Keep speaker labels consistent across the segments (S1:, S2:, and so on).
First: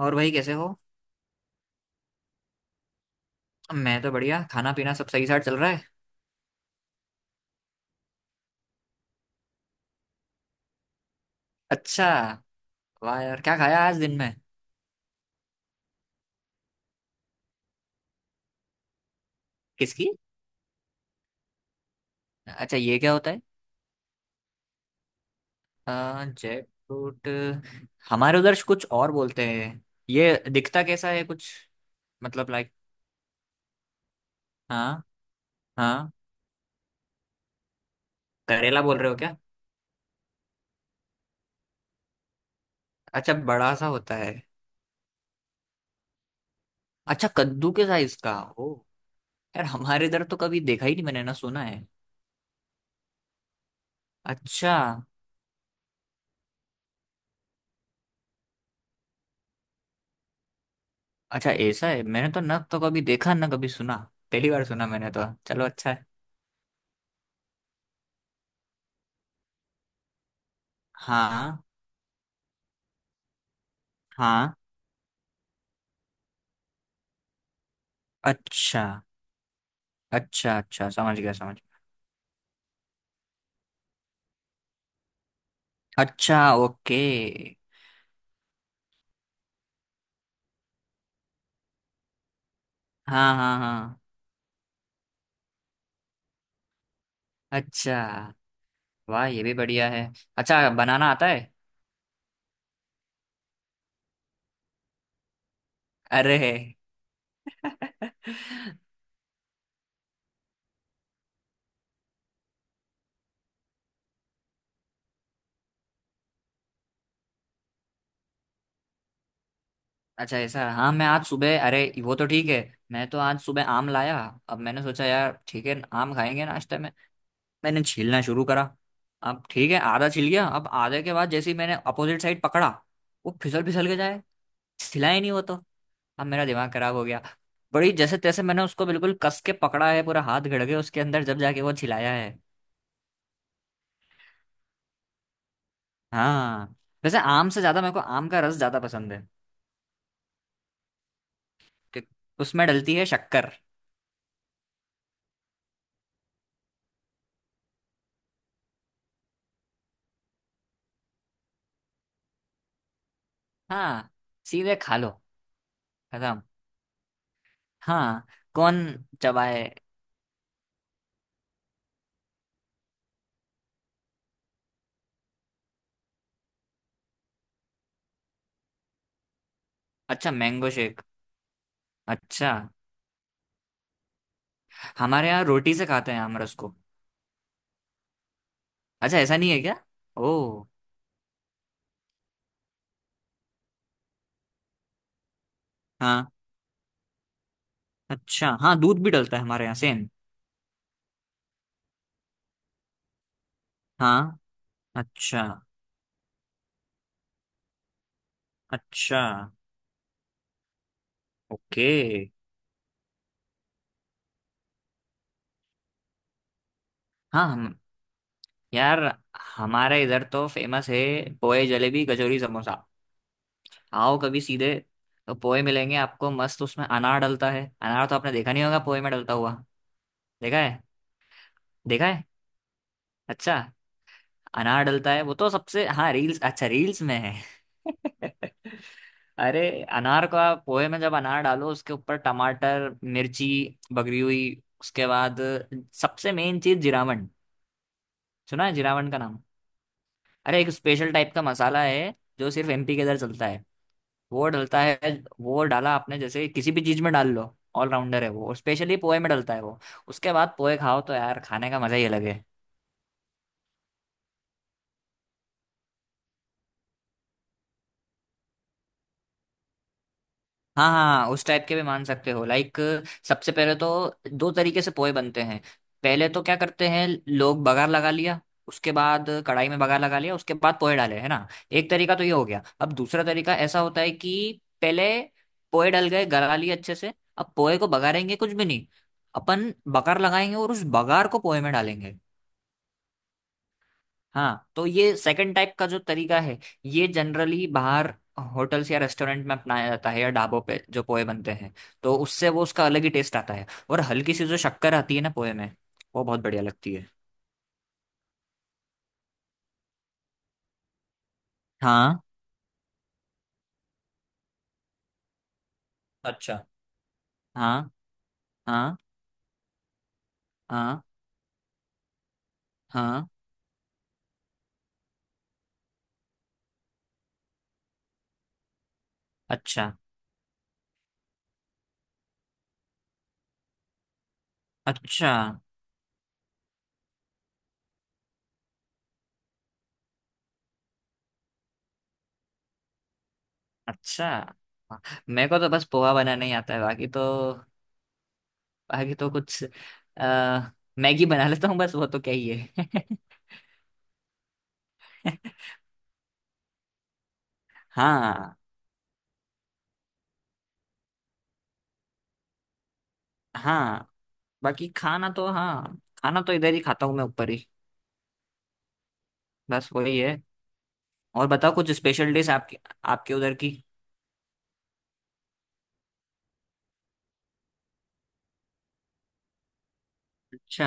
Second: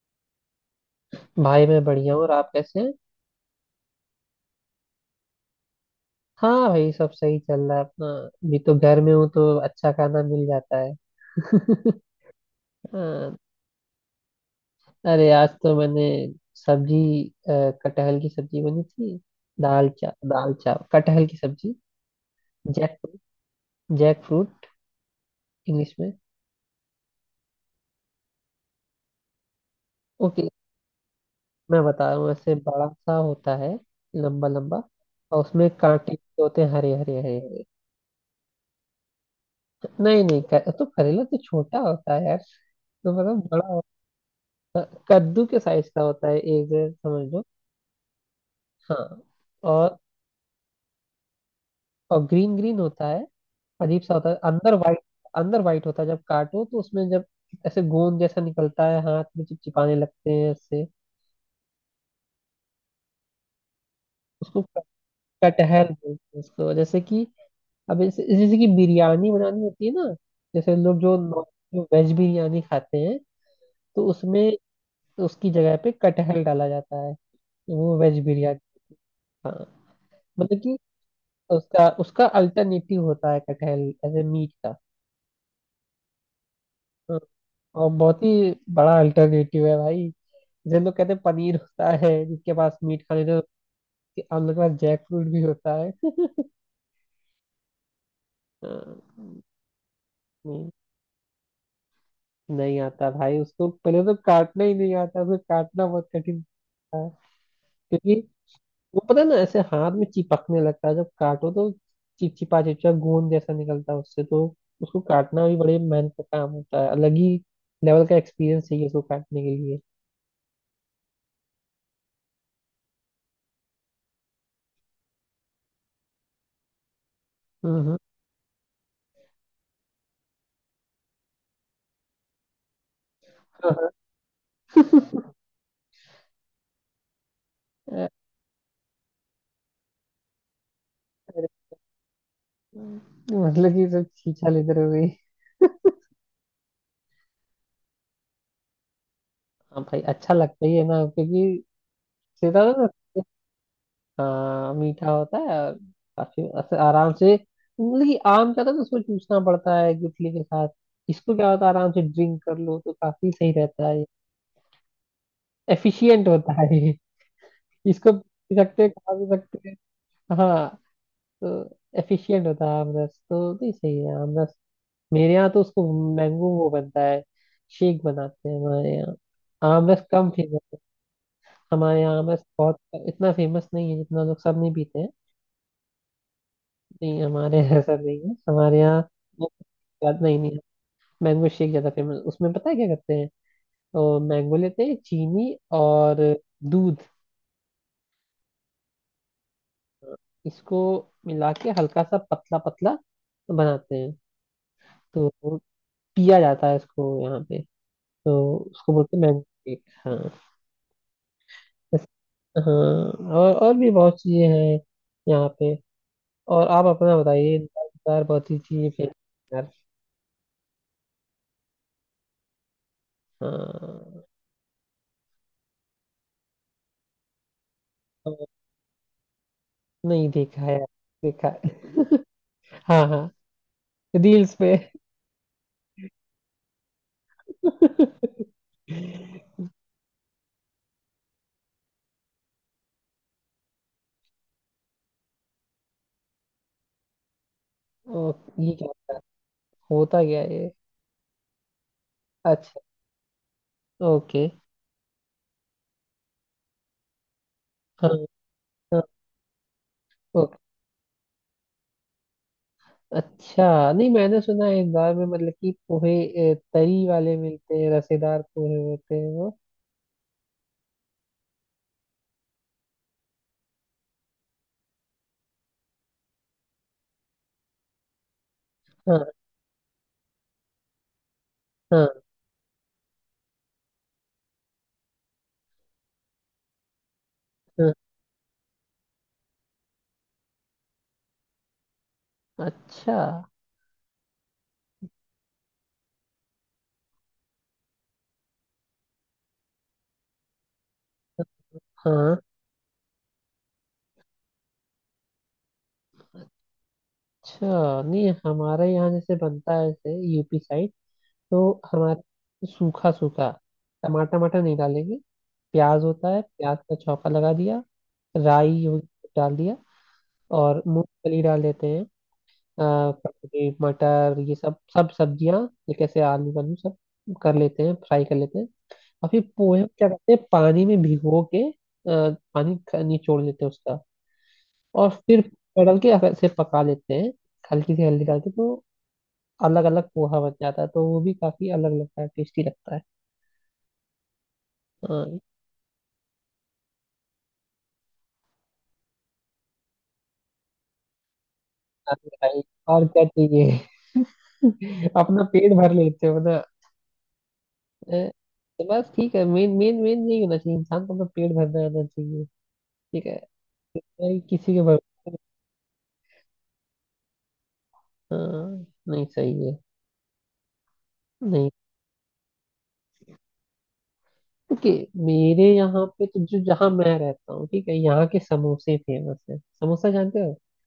S1: और भाई कैसे हो?
S2: भाई मैं बढ़िया हूँ। और आप कैसे हैं?
S1: मैं तो बढ़िया। खाना पीना सब सही साथ चल रहा है।
S2: हाँ भाई, सब सही चल रहा है। अपना भी तो घर में हूँ तो अच्छा खाना मिल जाता है।
S1: अच्छा। वाह
S2: हाँ।
S1: यार, क्या खाया आज दिन में?
S2: अरे आज तो मैंने सब्जी अ, कटहल की सब्जी बनी थी। दाल
S1: किसकी?
S2: चा दाल चावल कटहल की सब्जी।
S1: अच्छा, ये
S2: जैक
S1: क्या होता है?
S2: जैक फ्रूट इंग्लिश में।
S1: जैकफ्रूट। हमारे उधर कुछ और बोलते हैं। ये
S2: ओके,
S1: दिखता कैसा है कुछ?
S2: मैं बता रहा हूँ
S1: मतलब
S2: ऐसे
S1: लाइक?
S2: बड़ा सा होता है। लंबा लंबा,
S1: हाँ।
S2: और उसमें
S1: हाँ।
S2: कांटे भी होते हैं। हरे हरे हरे हरे।
S1: करेला बोल रहे हो क्या?
S2: नहीं नहीं क- तो करेला तो छोटा होता है यार। तो
S1: अच्छा,
S2: मतलब
S1: बड़ा
S2: बड़ा,
S1: सा होता है।
S2: कद्दू के साइज का होता है एक, जैसे समझ
S1: अच्छा,
S2: लो।
S1: कद्दू के साइज का। ओ।
S2: हाँ।
S1: यार
S2: और
S1: हमारे इधर तो कभी देखा ही नहीं मैंने, ना सुना है।
S2: और ग्रीन ग्रीन होता है। अजीब सा होता है, अंदर
S1: अच्छा।
S2: वाइट। अंदर वाइट होता है, जब काटो तो उसमें जब ऐसे गोंद जैसा निकलता है, हाथ में चिपचिपाने लगते हैं ऐसे।
S1: अच्छा, ऐसा है? मैंने तो ना तो कभी देखा, ना कभी सुना। पहली
S2: उसको
S1: बार
S2: क-
S1: सुना मैंने तो। चलो,
S2: कटहल
S1: अच्छा।
S2: बोलते हैं उसको। जैसे कि अब जैसे जैसे कि बिरयानी बनानी होती है ना, जैसे लोग जो
S1: हाँ,
S2: जो वेज बिरयानी खाते हैं तो उसमें,
S1: हाँ।
S2: उसकी जगह पे कटहल डाला जाता है, वो वेज बिरयानी।
S1: अच्छा।
S2: हाँ।
S1: अच्छा।
S2: मतलब कि
S1: अच्छा, समझ गया समझ
S2: उसका उसका अल्टरनेटिव होता है कटहल, एज ए मीट का।
S1: गया। अच्छा, ओके।
S2: और बहुत ही बड़ा अल्टरनेटिव है भाई। जैसे लोग कहते हैं पनीर होता है जिसके पास मीट खाने
S1: हाँ,
S2: दो,
S1: हाँ, हाँ।
S2: हम लोग के पास जैक फ्रूट भी होता है।
S1: अच्छा।
S2: अ,
S1: वाह, ये भी बढ़िया है।
S2: नहीं,
S1: अच्छा, बनाना आता है?
S2: नहीं आता भाई। उसको पहले तो काटना ही नहीं आता, उसको काटना बहुत कठिन
S1: अरे।
S2: होता है। क्योंकि वो पता है ना ऐसे हाथ में चिपकने लगता है जब काटो तो, चिपचिपा चिपचिपा गोंद जैसा निकलता है उससे तो। उसको काटना भी बड़े मेहनत का काम होता है, अलग ही लेवल का एक्सपीरियंस चाहिए उसको काटने के लिए।
S1: अच्छा, ऐसा? हाँ, मैं आज सुबह, अरे वो तो ठीक है। मैं तो आज सुबह आम लाया। अब मैंने सोचा, यार ठीक है, आम खाएंगे नाश्ते में। मैंने
S2: हम्म
S1: छीलना शुरू करा। अब ठीक है, आधा छिल गया। अब आधे के बाद जैसे ही मैंने अपोजिट साइड पकड़ा, वो फिसल फिसल के हिला ही नहीं वो तो। अब मेरा दिमाग खराब हो गया। बड़ी
S2: हम्म।
S1: जैसे तैसे मैंने उसको बिल्कुल कस के पकड़ा है, पूरा हाथ घड़ के उसके अंदर जब जाके वो छिलाया है।
S2: मतलब कि सब खींचा लेते रहोगे।
S1: हाँ। वैसे आम से ज्यादा मेरे को आम का रस ज्यादा पसंद है।
S2: हाँ भाई, अच्छा लगता ही है ना, क्योंकि
S1: कि
S2: सीधा
S1: उसमें
S2: ना।
S1: डलती है शक्कर।
S2: हाँ, मीठा होता है, और काफी ऐसे आराम से, मतलब कि आम का था तो उसको चूसना पड़ता है गुठली के साथ। इसको क्या होता है, आराम से ड्रिंक कर लो तो काफी सही रहता है।
S1: हाँ, सीधे खा लो।
S2: एफिशिएंट
S1: खत्म।
S2: होता है ये। इसको
S1: हाँ।
S2: पी सकते
S1: कौन
S2: हैं, खा भी
S1: चबाए?
S2: सकते हैं। हाँ, तो एफिशिएंट होता है आम रस तो, नहीं सही है आम रस। मेरे यहाँ तो उसको मैंगो, वो बनता है, शेक बनाते हैं हमारे यहाँ। आम रस कम
S1: अच्छा, मैंगो
S2: फेमस,
S1: शेक।
S2: हमारे यहाँ बस
S1: अच्छा।
S2: बहुत इतना फेमस नहीं है, जितना लोग सब नहीं पीते हैं।
S1: हमारे यहाँ रोटी से खाते हैं आम रस को।
S2: नहीं हमारे यहाँ ऐसा नहीं है हमारे यहाँ।
S1: अच्छा, ऐसा नहीं है क्या?
S2: याद नहीं, नहीं।
S1: ओ।
S2: मैंगो शेक ज्यादा फेमस, उसमें पता है क्या करते हैं, तो मैंगो लेते हैं, चीनी और
S1: हाँ।
S2: दूध,
S1: अच्छा, हाँ दूध भी डलता है हमारे यहाँ, सेम।
S2: इसको मिला के हल्का सा पतला पतला बनाते हैं।
S1: हाँ।
S2: तो
S1: अच्छा।
S2: वो पिया जाता है इसको यहाँ पे। तो उसको बोलते
S1: अच्छा,
S2: हैं मैंगो शेक। हाँ।
S1: ओके।
S2: बस। हाँ। और भी बहुत चीजें हैं यहाँ पे। और आप अपना
S1: हाँ,
S2: बताइए।
S1: हम।
S2: दाल, बहुत ही चीजें
S1: यार
S2: फेमस।
S1: हमारे इधर तो फेमस है। पोए, जलेबी, कचौरी, समोसा। आओ
S2: हाँ।
S1: कभी सीधे। तो पोए मिलेंगे आपको मस्त, उसमें अनार डलता है। अनार तो आपने
S2: हाँ,
S1: देखा नहीं होगा पोए में डलता हुआ।
S2: नहीं
S1: देखा
S2: देखा है।
S1: है?
S2: देखा है,
S1: देखा है?
S2: हाँ हाँ,
S1: अच्छा।
S2: रील्स पे।
S1: अनार डलता है वो तो सबसे, हाँ, रील्स। अच्छा, रील्स में है। अरे, अनार को आप पोहे में जब अनार डालो, उसके ऊपर टमाटर मिर्ची बगरी हुई, उसके बाद सबसे मेन चीज जिरावन।
S2: ओ।
S1: सुना है
S2: ये क्या
S1: जिरावन
S2: होता
S1: का
S2: है?
S1: नाम?
S2: होता क्या है
S1: अरे, एक
S2: ये?
S1: स्पेशल टाइप का मसाला है। जो सिर्फ
S2: अच्छा,
S1: एमपी के इधर चलता है।
S2: ओके।
S1: वो डलता है। वो डाला आपने, जैसे किसी भी चीज में डाल लो,
S2: हाँ।
S1: ऑलराउंडर है वो, और स्पेशली
S2: हाँ,
S1: पोहे में डलता है वो। उसके बाद
S2: ओके।
S1: पोहे खाओ तो यार, खाने का मजा ही अलग है।
S2: अच्छा नहीं, मैंने सुना है इंदौर में, मतलब कि पोहे तरी वाले मिलते हैं, रसेदार पोहे होते हैं वो।
S1: हाँ, हाँ, हाँ, उस टाइप के भी मान सकते हो लाइक। सबसे पहले तो दो तरीके से पोहे बनते हैं। पहले तो क्या करते हैं, लोग बघार लगा लिया। उसके
S2: हाँ
S1: बाद कढ़ाई में बघार लगा लिया, उसके बाद पोहे डाले, है ना? एक तरीका
S2: हाँ
S1: तो ये हो गया। अब दूसरा तरीका ऐसा होता है कि पहले पोहे डल गए, गला लिए अच्छे से। अब पोहे को
S2: हाँ।
S1: बघारेंगे कुछ भी नहीं, अपन बघार लगाएंगे और उस बघार को पोहे में डालेंगे।
S2: अच्छा।
S1: हाँ, तो ये सेकंड टाइप का जो तरीका है, ये जनरली बाहर होटल्स या रेस्टोरेंट में अपनाया जाता है, या ढाबों पे जो पोहे बनते हैं, तो
S2: हाँ।
S1: उससे वो उसका अलग ही टेस्ट आता है। और हल्की सी जो शक्कर आती है ना पोहे में, वो बहुत बढ़िया लगती है।
S2: अच्छा नहीं, हमारे यहाँ जैसे बनता है, जैसे यूपी साइड, तो
S1: हाँ।
S2: हमारे सूखा सूखा। टमाटर, टमाटर नहीं डालेंगे। प्याज होता है,
S1: अच्छा।
S2: प्याज का छौंका लगा दिया,
S1: हाँ,
S2: राई
S1: हाँ,
S2: हो- डाल दिया, और
S1: हाँ,
S2: मूंगफली डाल देते हैं। अ,
S1: हाँ।
S2: ककड़ी मटर ये सब, सब्जियां ये, कैसे आलू वालू सब कर लेते हैं, फ्राई कर लेते हैं। और फिर पोहे को
S1: अच्छा।
S2: क्या करते हैं, पानी में भिगो के, निचोड़ लेते हैं उसका, और
S1: अच्छा।
S2: फिर डाल के ऐसे पका लेते हैं, हल्की सी हल्दी डाल के। तो अलग अलग पोहा बन जाता है, तो वो भी काफी अलग लगता है, टेस्टी लगता है।
S1: अच्छा, हाँ।
S2: हाँ।
S1: मेरे को तो बस पोहा बनाना ही आता है, बाकी तो, बाकी तो कुछ अ, मैगी बना लेता हूँ बस, वो तो
S2: अरे
S1: क्या ही
S2: भाई,
S1: है।
S2: और क्या चाहिए। अपना पेट भर लेते हो ना।
S1: हाँ।
S2: तो बस ठीक है। मेन मेन मेन यही होना चाहिए, इंसान को अपना पेट भरना आना चाहिए। ठीक है
S1: हाँ,
S2: भाई, किसी के
S1: बाकी
S2: भर।
S1: खाना तो हाँ, खाना तो इधर ही खाता हूँ मैं, ऊपर ही।
S2: हाँ, नहीं सही है।
S1: बस वही है। और
S2: नहीं,
S1: बताओ कुछ स्पेशल डिश आपके आपके उधर की।
S2: ओके। मेरे यहाँ पे तो, जो जहाँ मैं रहता हूँ, ठीक है, यहाँ के समोसे फेमस है, समोसा जानते हो।
S1: अच्छा।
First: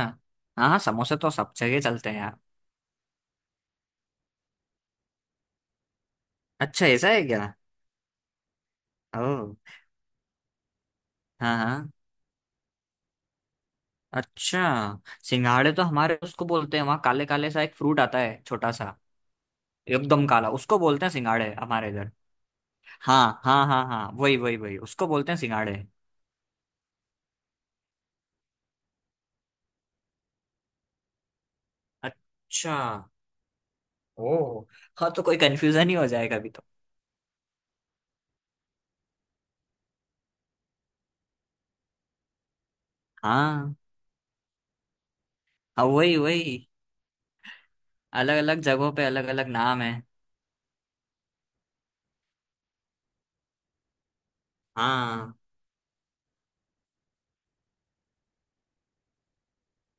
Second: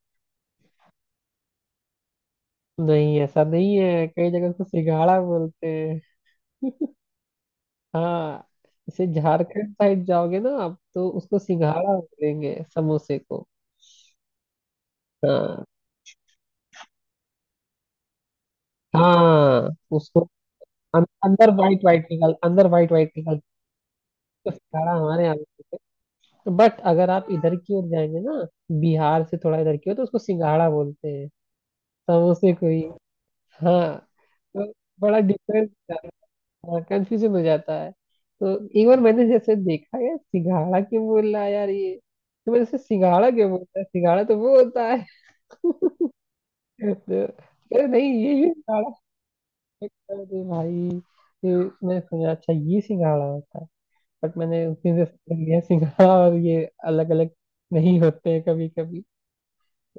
S1: हाँ, हाँ, समोसे तो सब जगह चलते हैं यार।
S2: नहीं ऐसा नहीं है, कई जगह उसको सिंघाड़ा बोलते हैं।
S1: अच्छा, ऐसा है क्या?
S2: हाँ, इसे
S1: ओह।
S2: झारखंड साइड जाओगे ना आप, तो उसको
S1: हाँ, हाँ।
S2: सिंघाड़ा बोलेंगे समोसे को।
S1: अच्छा,
S2: हाँ
S1: सिंघाड़े तो हमारे उसको बोलते हैं वहाँ, काले काले सा एक फ्रूट आता है छोटा सा,
S2: हाँ। उसको,
S1: एकदम काला, उसको बोलते हैं सिंघाड़े हमारे इधर।
S2: अंदर वाइट वाइट निकल।
S1: हाँ, हाँ, हाँ, हाँ, वही
S2: तो
S1: वही वही
S2: सिंघाड़ा
S1: उसको
S2: हमारे
S1: बोलते
S2: यहाँ
S1: हैं सिंघाड़े।
S2: बोलते हैं, बट अगर आप इधर की ओर जाएंगे ना, बिहार से थोड़ा इधर की ओर, तो उसको सिंघाड़ा बोलते हैं समोसे को
S1: अच्छा।
S2: ही। हाँ।
S1: ओह।
S2: तो
S1: हाँ,
S2: बड़ा
S1: तो कोई
S2: डिफरेंस,
S1: कंफ्यूजन ही हो जाए कभी तो।
S2: कंफ्यूजन हो जाता है। तो एक बार मैंने जैसे देखा, यार सिंघाड़ा क्यों बोल रहा है यार ये। तो मैंने जैसे, सिंघाड़ा क्यों
S1: हाँ,
S2: बोलता है, सिंघाड़ा तो वो होता है।
S1: हाँ, वही वही।
S2: तो अरे नहीं, ये
S1: अलग
S2: भी
S1: अलग
S2: सिंघाड़ा
S1: जगहों पे अलग अलग नाम
S2: है।
S1: है।
S2: अरे भाई, ये, मैं समझा, अच्छा ये सिंघाड़ा होता है, बट मैंने उतनी देर से
S1: हाँ,
S2: सीख लिया सिंघाड़ा, और ये अलग अलग नहीं होते हैं कभी कभी।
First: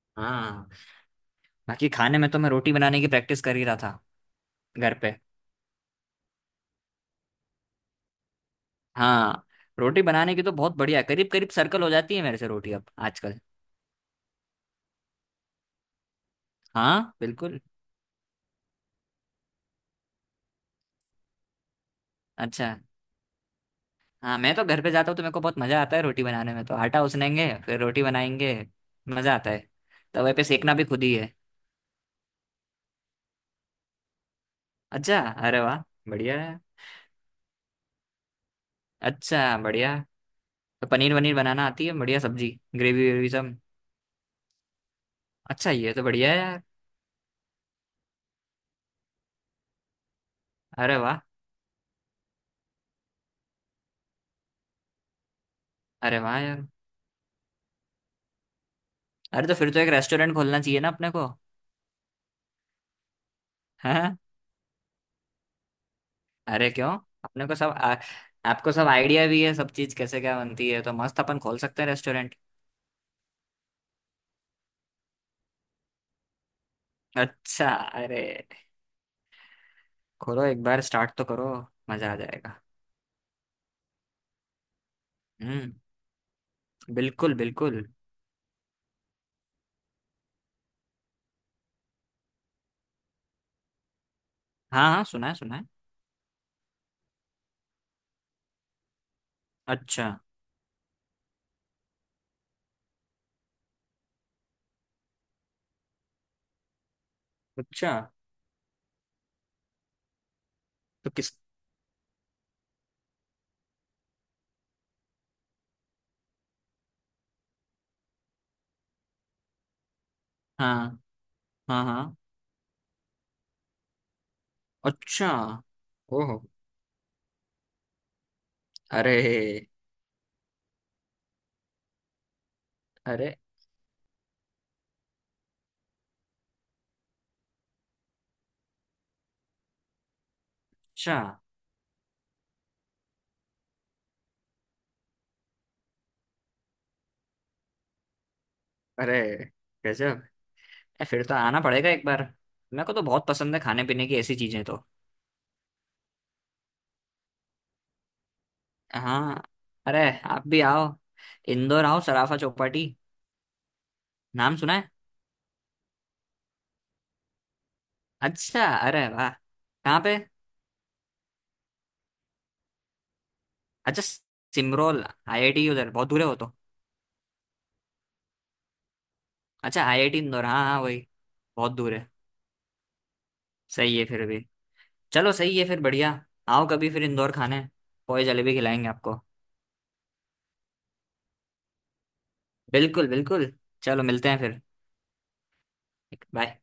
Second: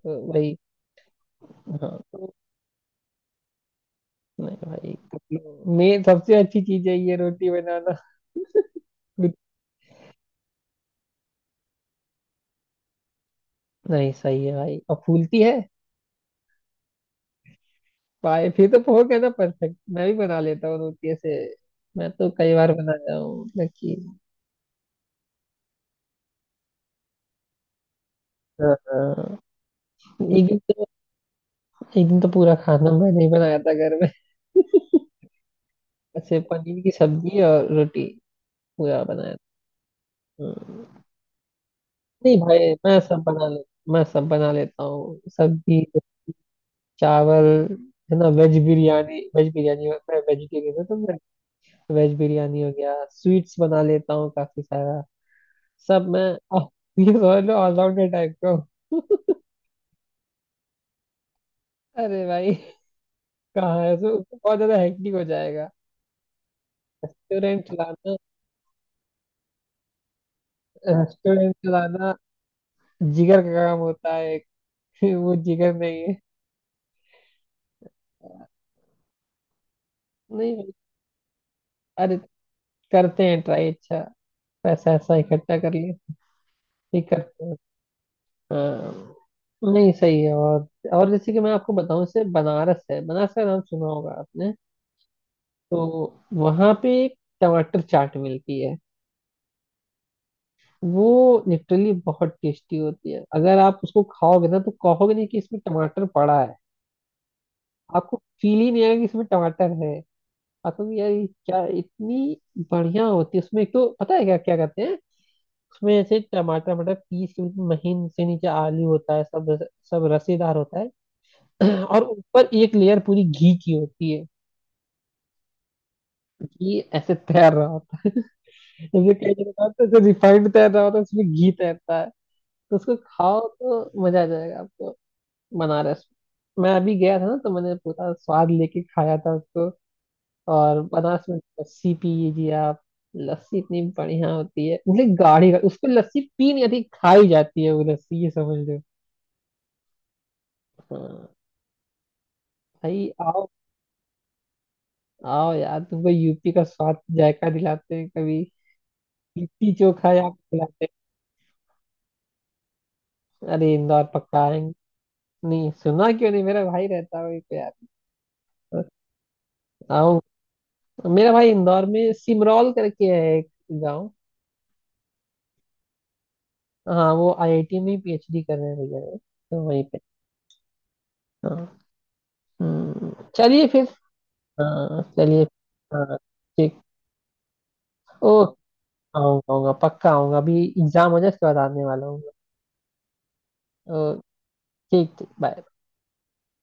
S2: तो वही।
S1: हाँ। बाकी
S2: हाँ
S1: खाने में
S2: तो,
S1: तो मैं रोटी बनाने की प्रैक्टिस कर ही रहा था
S2: नहीं
S1: घर
S2: भाई,
S1: पे।
S2: मेन सबसे अच्छी चीज है ये रोटी बनाना।
S1: हाँ। रोटी बनाने की तो बहुत बढ़िया है, करीब करीब सर्कल हो जाती है मेरे से रोटी अब आजकल।
S2: नहीं सही है भाई, और फूलती है
S1: हाँ, बिल्कुल।
S2: भाई, फिर तो पोह है ना परफेक्ट। मैं भी बना लेता हूँ रोटी ऐसे, मैं तो कई
S1: अच्छा।
S2: बार बनाया हूँ, लेकिन।
S1: हाँ, मैं तो घर पे जाता हूँ तो मेरे को बहुत मजा आता है रोटी बनाने में, तो आटा उसनेंगे फिर रोटी बनाएंगे।
S2: हाँ।
S1: मजा
S2: हाँ,
S1: आता है। तवे पे
S2: एक दिन
S1: सेकना भी
S2: तो,
S1: खुद ही है।
S2: एक दिन तो पूरा खाना मैंने ही बनाया था घर में,
S1: अच्छा, अरे वाह,
S2: ऐसे
S1: बढ़िया है।
S2: पनीर की सब्जी और रोटी पूरा बनाया
S1: अच्छा, बढ़िया।
S2: था।
S1: तो
S2: हाँ।
S1: पनीर वनीर बनाना आती है, बढ़िया
S2: नहीं
S1: सब्जी?
S2: भाई मैं
S1: ग्रेवी
S2: सब
S1: वेवी
S2: बना
S1: सब?
S2: ले, मैं सब बना लेता हूँ,
S1: अच्छा,
S2: सब्जी,
S1: ये तो बढ़िया है यार।
S2: चावल, है ना, वेज बिरयानी, वेज बिरयानी, मैं वेजिटेरियन हूँ तो
S1: अरे
S2: मैं,
S1: वाह।
S2: वेज बिरयानी हो गया, स्वीट्स बना लेता हूँ काफी सारा, सब
S1: अरे
S2: मैं।
S1: वाह
S2: आह,
S1: यार।
S2: ये समझ लो, ऑलराउंडर टाइप का हूँ।
S1: अरे, तो फिर तो एक रेस्टोरेंट खोलना चाहिए ना अपने को।
S2: अरे भाई, कहाँ है,
S1: हैं?
S2: सो बहुत ज्यादा हेक्टिक हो जाएगा
S1: अरे क्यों? अपने को
S2: रेस्टोरेंट
S1: सब
S2: चलाना।
S1: आपको सब आइडिया भी है सब चीज कैसे क्या बनती है, तो मस्त अपन
S2: रेस्टोरेंट
S1: खोल सकते हैं
S2: चलाना
S1: रेस्टोरेंट।
S2: जिगर का काम होता है एक। वो जिगर नहीं है।
S1: अच्छा, अरे। खोलो, एक
S2: नहीं,
S1: बार स्टार्ट तो करो। मजा आ
S2: अरे
S1: जाएगा।
S2: करते हैं ट्राई, अच्छा पैसा ऐसा इकट्ठा
S1: हम्म।
S2: कर ले, ठीक है।
S1: बिल्कुल, बिल्कुल।
S2: हाँ, नहीं सही है। और जैसे कि मैं आपको बताऊं, इससे बनारस है, बनारस का नाम सुना होगा आपने।
S1: हाँ, हाँ, सुना है, सुना है।
S2: तो वहां पे एक टमाटर चाट मिलती है,
S1: अच्छा।
S2: वो लिटरली बहुत टेस्टी होती है। अगर आप उसको खाओगे ना तो कहोगे नहीं कि इसमें टमाटर पड़ा है।
S1: अच्छा।
S2: आपको फील ही नहीं आएगा कि इसमें टमाटर है। आप कहोगे यार
S1: तो
S2: ये
S1: किस?
S2: क्या, इतनी बढ़िया होती है, उसमें एक तो पता है क्या क्या करते हैं। उसमें ऐसे टमाटर, टमाटर पीस के महीन से, नीचे आलू होता है, सब सब रसेदार होता
S1: हाँ,
S2: है।
S1: हाँ,
S2: और
S1: हाँ।
S2: ऊपर एक लेयर पूरी घी की होती है।
S1: अच्छा। ओहो।
S2: घी ऐसे तैर रहा होता है, जैसे
S1: अरे।
S2: कई जगह होता है, जैसे रिफाइंड तैर रहा होता है, उसमें घी तैरता है। तो उसको
S1: अरे।
S2: खाओ तो मजा आ जाएगा आपको। बनारस मैं अभी गया था ना, तो मैंने पूरा स्वाद लेके खाया था उसको। और
S1: अच्छा।
S2: बनारस में लस्सी पीजिए आप। लस्सी इतनी बढ़िया होती है, मतलब गाढ़ी गाढ़ी- उसको लस्सी पी नहीं आती, खाई जाती है वो लस्सी, ये समझ लो।
S1: अरे, गजब। फिर
S2: हाँ
S1: तो आना पड़ेगा एक बार। मेरे को तो
S2: भाई
S1: बहुत
S2: आओ,
S1: पसंद है खाने पीने की ऐसी चीजें तो।
S2: आओ यार, तुमको यूपी का स्वाद जायका दिलाते हैं कभी,
S1: हाँ।
S2: लिट्टी
S1: अरे,
S2: चोखा यार
S1: आप भी
S2: खिलाते
S1: आओ। इंदौर आओ, सराफा चौपाटी।
S2: हैं। अरे इंदौर पक्का
S1: नाम सुना
S2: आएंगे,
S1: है?
S2: नहीं सुना क्यों नहीं, मेरा भाई रहता है वहीं पे यार।
S1: अच्छा, अरे वाह, कहाँ
S2: आओ,
S1: पे?
S2: मेरा भाई इंदौर में सिमरौल करके है एक
S1: अच्छा,
S2: गाँव।
S1: सिमरोल। आईआईटी उधर बहुत दूर है वो तो।
S2: हाँ, वो आईआईटी में पीएचडी कर रहे हैं भैया वो, तो
S1: अच्छा,
S2: वहीं पे।
S1: आईआईटी इंदौर। हाँ, हाँ, वही। बहुत
S2: हाँ।
S1: दूर है।
S2: हम्म, चलिए फिर।
S1: सही है फिर भी।
S2: हाँ
S1: चलो,
S2: चलिए।
S1: सही है फिर बढ़िया।
S2: हाँ
S1: आओ
S2: ठीक।
S1: कभी फिर इंदौर खाने, पोए
S2: ओ,
S1: जलेबी खिलाएंगे आपको।
S2: आऊंगा आऊंगा पक्का आऊंगा, अभी एग्जाम हो जाए उसके बाद आने वाला हूँ।
S1: बिल्कुल, बिल्कुल।
S2: ओ,
S1: चलो, मिलते हैं फिर।
S2: ठीक ठीक, बाय।
S1: बाय।